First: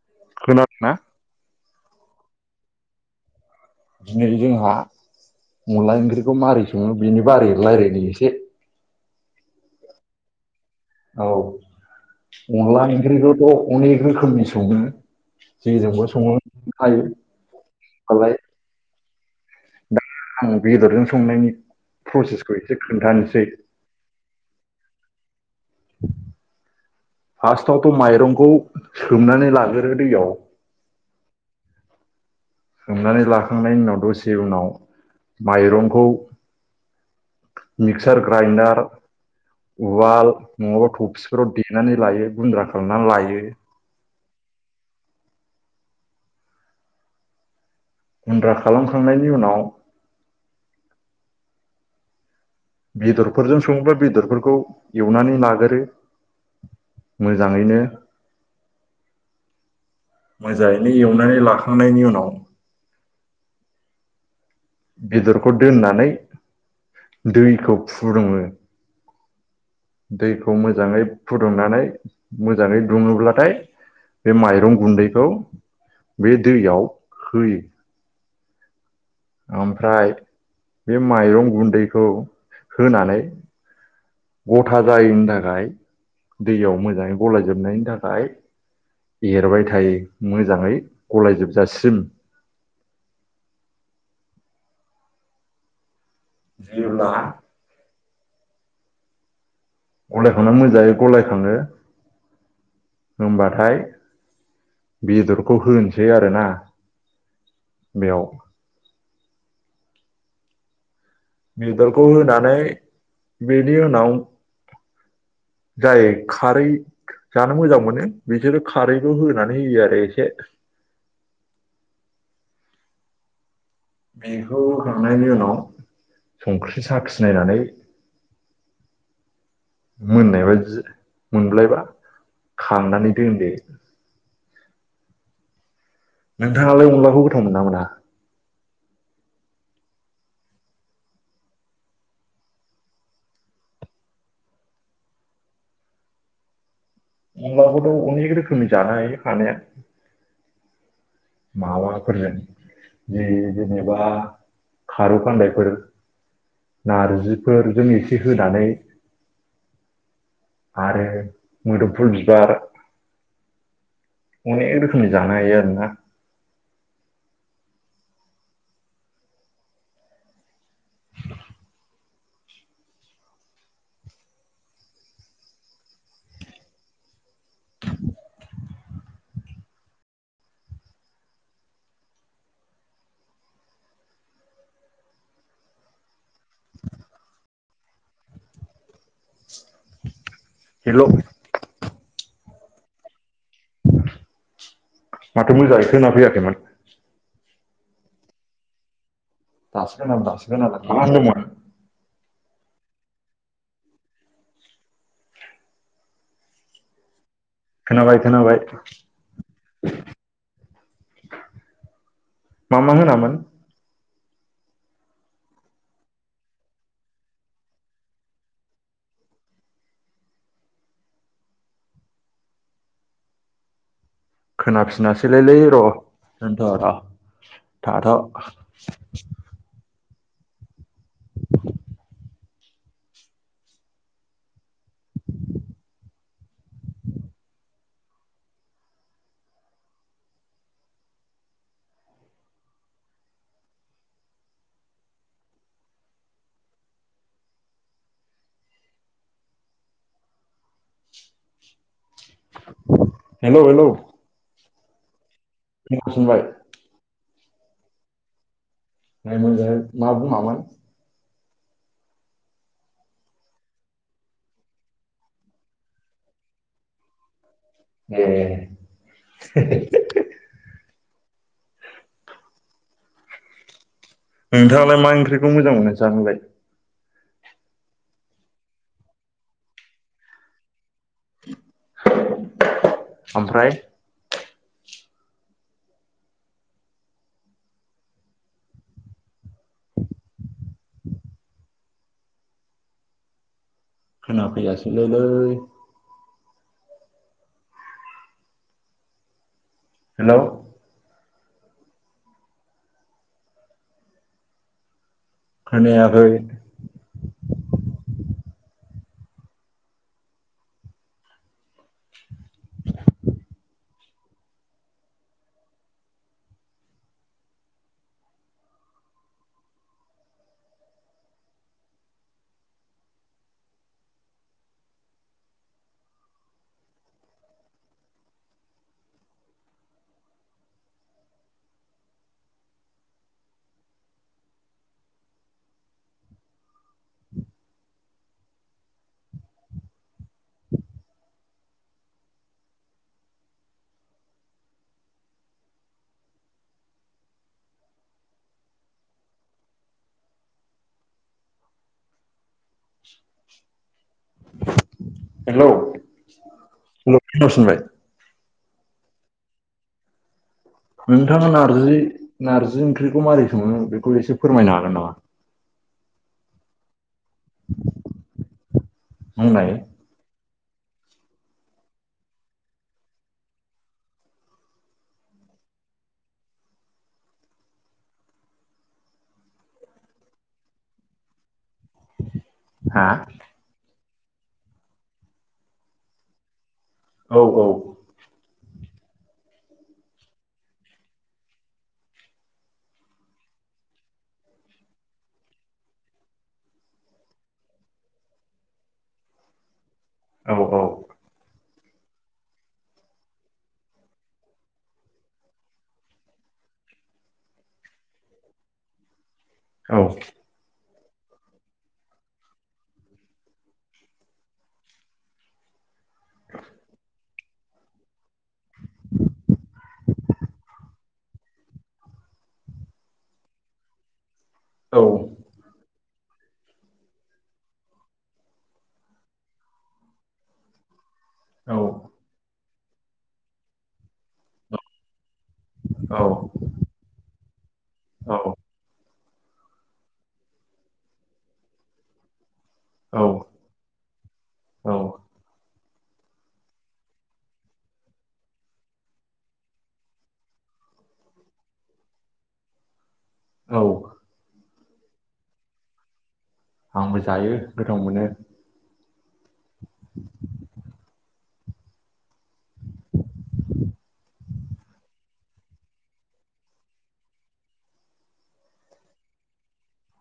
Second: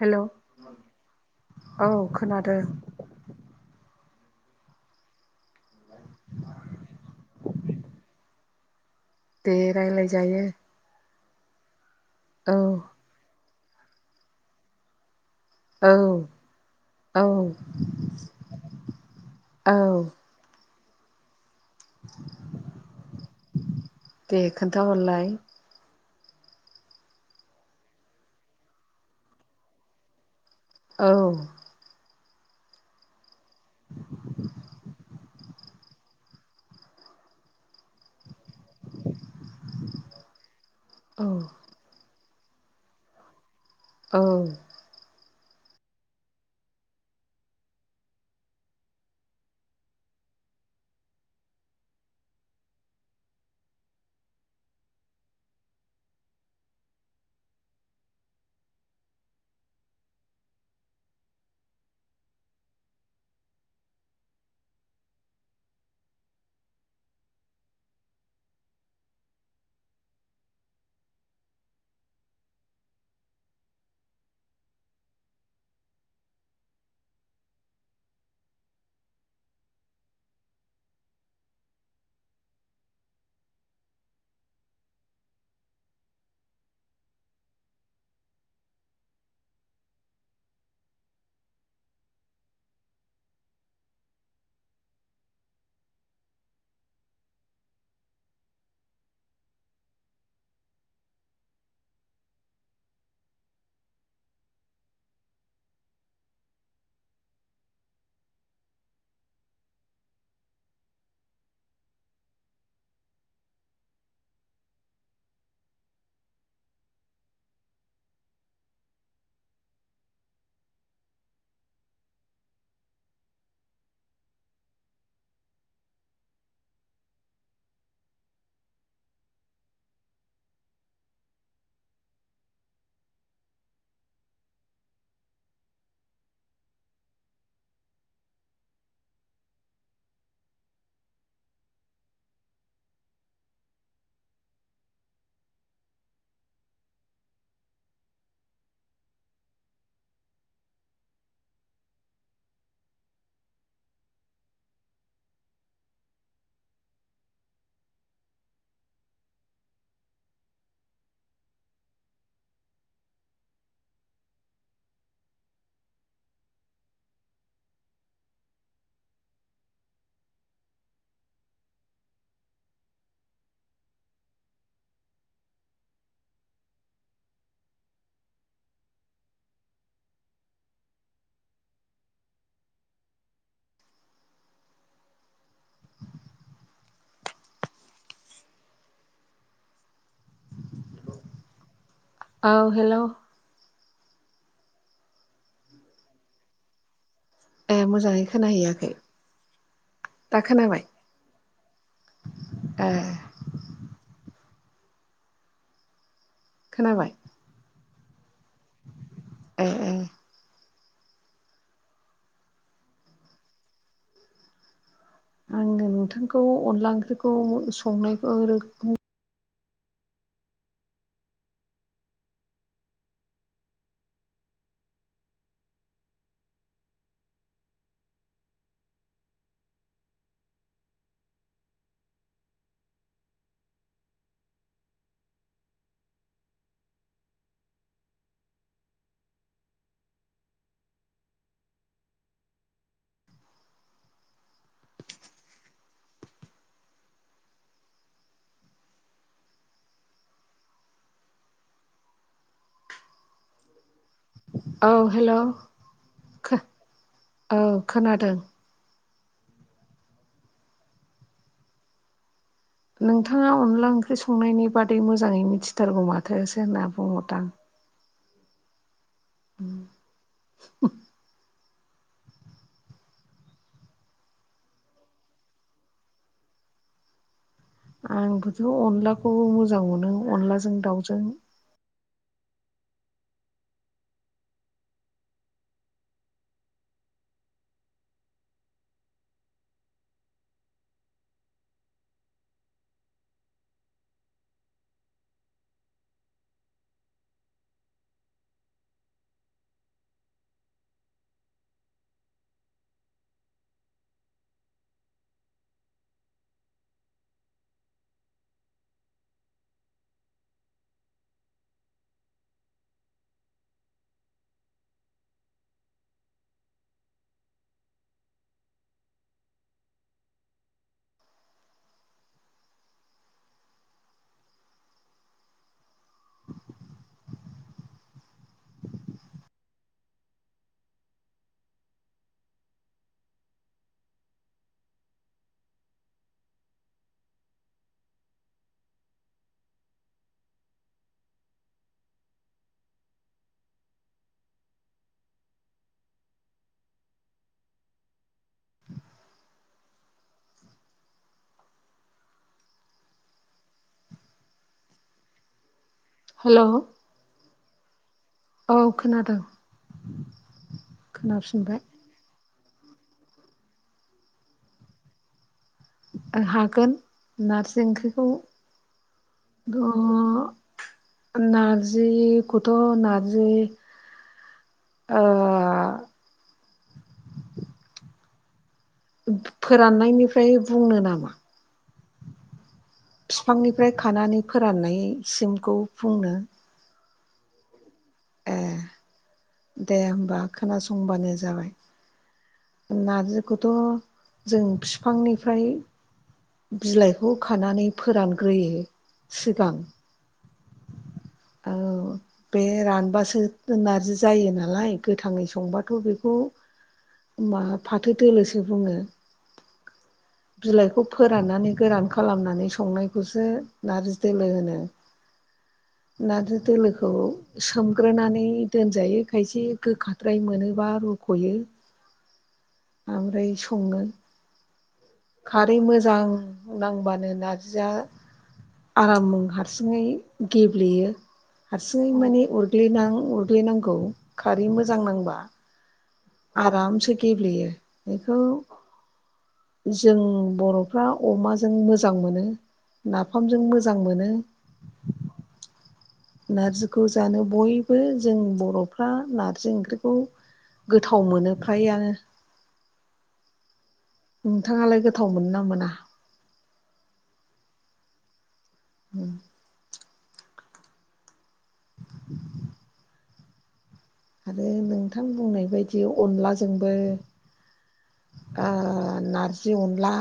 हेल' खोनादोंना? औ खोनादों दिनै जोंहा अनला ओंख्रिखौ मारै सङो बेनि बारै रायलायनो एसे दे रायलाय जायो। औ। अनला ओंख्रिखौथ' अनेक रोखोमनि सङो। औ जेजोंबो सङो खायो औ नालाय औ। बेदरजों संनायनि प्रसेसखौ एसे खोन्थानोसै दे [inaudible] फार्स्टावथ माइरंखौ सोमनानै लागोरो दैयाव। औ सोमनानै लाखांनायनि उनाव दसे उनाव माइरंखौ मिक्सार ग्राइडार उवाल नङाबा औ थफसिफोराव देनानै लायो। गुन्द्रा खालामनानै लायो। औ गुन्द्रा खालामखांनायनि उनाव बेदरफोरजों सङोब्ला बेदरफोरखौ एवनानै लागोरो मोजाङैनो मोजाङैनो एवनानै लाखांनायनि उनाव बेदरखौ दोननानै दैखौ फुदुङो। दैखौ मोजाङै फुदुंनानै मोजाङै दुङोब्लाथाय बे माइरं गुन्दैखौ बे दैयाव होयो। ओमफ्राय बे माइरं गुन्दैखौ होनानै गथा जायैनि थाखाय दैयाव मोजाङै गलायजोबनायनि थाखाय एरबाय थायो मोजाङै गलायजोबजासिम। जेब्ला गलायखांनानै मोजाङै गलाय खाङो होनबाथाय बेदरखौ होनोसै आरोना बेयाव। बेदरखौ होनानै बेनि उनाव जायो खारै जानो मोजां मोनो बिसोरो खारैखौ होनानै होयो आरो एसे। बेखौ होखांनायनि उनाव संख्रि साखिनायनानै मोननाय बादि मोनबायबा खांनानै दोनदो। नोंथाङालाय अनलाखौ गोथाव मोनोना मोना? अनब्लाबोथ अनेक रोखोमनि जानो हायो हानाया। माबाफोरजों जि जेनेबा खारौ खान्दायफोर नारजिफोरजों एसे होनानै आरो मोदोमफुल बिबार। अनेक रोखोमनि जानो हायो आरोना। [inaudible] हेलौ औ हेलौ माथो मोजाङै खोना फैयाखैमोन। ए मोजाङै खोनाहैयाखै दासो खोनादों दा दासो खोनादों खोनाबाय मा होनदोंमोन? ए खोनाबाय खोनाबाय खोनाबाय। ए ए मा मा होनामोन? आङो नोंथांखौ अनला ओंख्रिखौ संनायखौ खोनाफिनासैलै र दोनथ र थाथ हेलौ हेलौ औ हेलौ [unintelligible] औ खोनादों। [unintelligible] मा बुङामोन? नोंथाङा अनला ओंख्रि संनायनि बादै मोजाङै मिथिथारगौ माथोसो होनना बुंहरदां। ए उम नोंथाङालाय मा ओंख्रिखौ मोजां मोनो जानोलाय? आंबोथ अनलाखौबो मोजां मोनो अनलाजों दाउजों। ओमफ्राय खोना फैयासैलायलै हेलौ खोनयाखै। [inaudible] हेलौ हेल' [unintelligible] औ खोनादों नोंथाङा खोनाफिनबाय नारजि नारजि ओंख्रिखौ माबोरै सङो बेखौ एसे फोरमायनो हागोन नामा हागोन नारजि ओंख्रिखौ बुंनाय ओ नारजिखौथ' नारजि ओ फोराननायनिफ्राय बुंनो नामा [inaudible] बिफांनिफ्राय खानानै फोराननायसिमखौ बुंनो औ औ ए दे होमबा खोनासंबानो जाबाय नारजिखौथ' जों फिफांनिफ्राय बिलाइखौ खानानै फोरानग्रोयो सिगां औ औ औ बे रानबासो नारजि जायो नालाय गोथाङै संबाथ' बेखौ मा फाथो दोलोसो बुङो औ बिलाइखौ फोराननानै गोरान खालामनानै संनायखौसो नारजि दोलो होनो नारजो दोलोखौ सोमग्रोनानै दोनजायो खायसे गोखाद्राय मोनोब्ला रुख'यो ओमफ्राय सङो औ खारै म मोजां नांबानो नारजिया आराम हारसिङै गेब्लेयो औ हारसिङै माने अरग ग्नां उरग्लिनांगौ खारै मोजां नांबा औ आरामसे गेब ब्लेयो बेखौ जों बर'फ्रा अमाजों मोजां मोनो औ नाफामजों मोजां मोनो औ नारजिखौ जानो बयबो जों बर'फ्रा नारजि ओंख्रिखौ गोथाव मोनो फ्रायानो औ नोंथाङालाय गोथाव मोनो ना मोना आंबो जायो गोथाव मोनो उम [unintelligible] [unintelligible] आरो नोंथां बुंनाय बायदि अनाजोंबो बा नारजि अनला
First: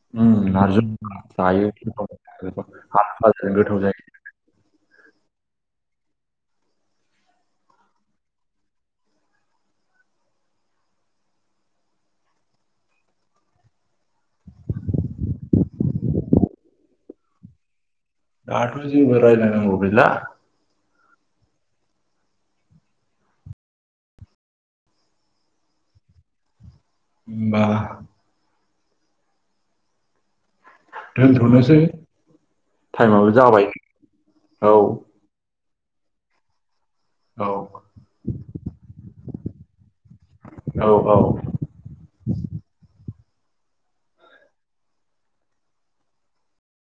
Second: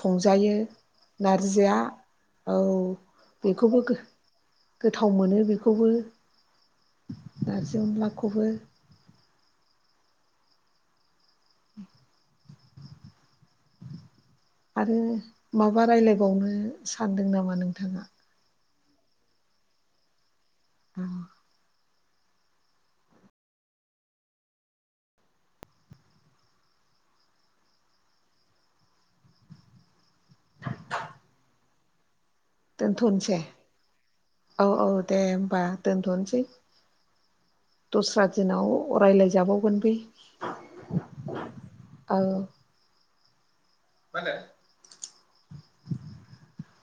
संजायो नारजिया [unintelligible] औ गोथाव बेखौबो जायो गोथाव मोनो बेखौबो नारजि अनलाखौबो [inaudible] आरो माबा रायलायबावनो सानदों नामा नोंथाङा? दाथ' जेबो रायलाय नांगौ गैला उम होमबा दोनथनोसै। टाइमाबो दोनथ'नसै जाबाय औ औ दे होमबा। दोनथनसै औ दस्रा दिनाव रायलाय जाबावगोन बे औ औ मा होनदों?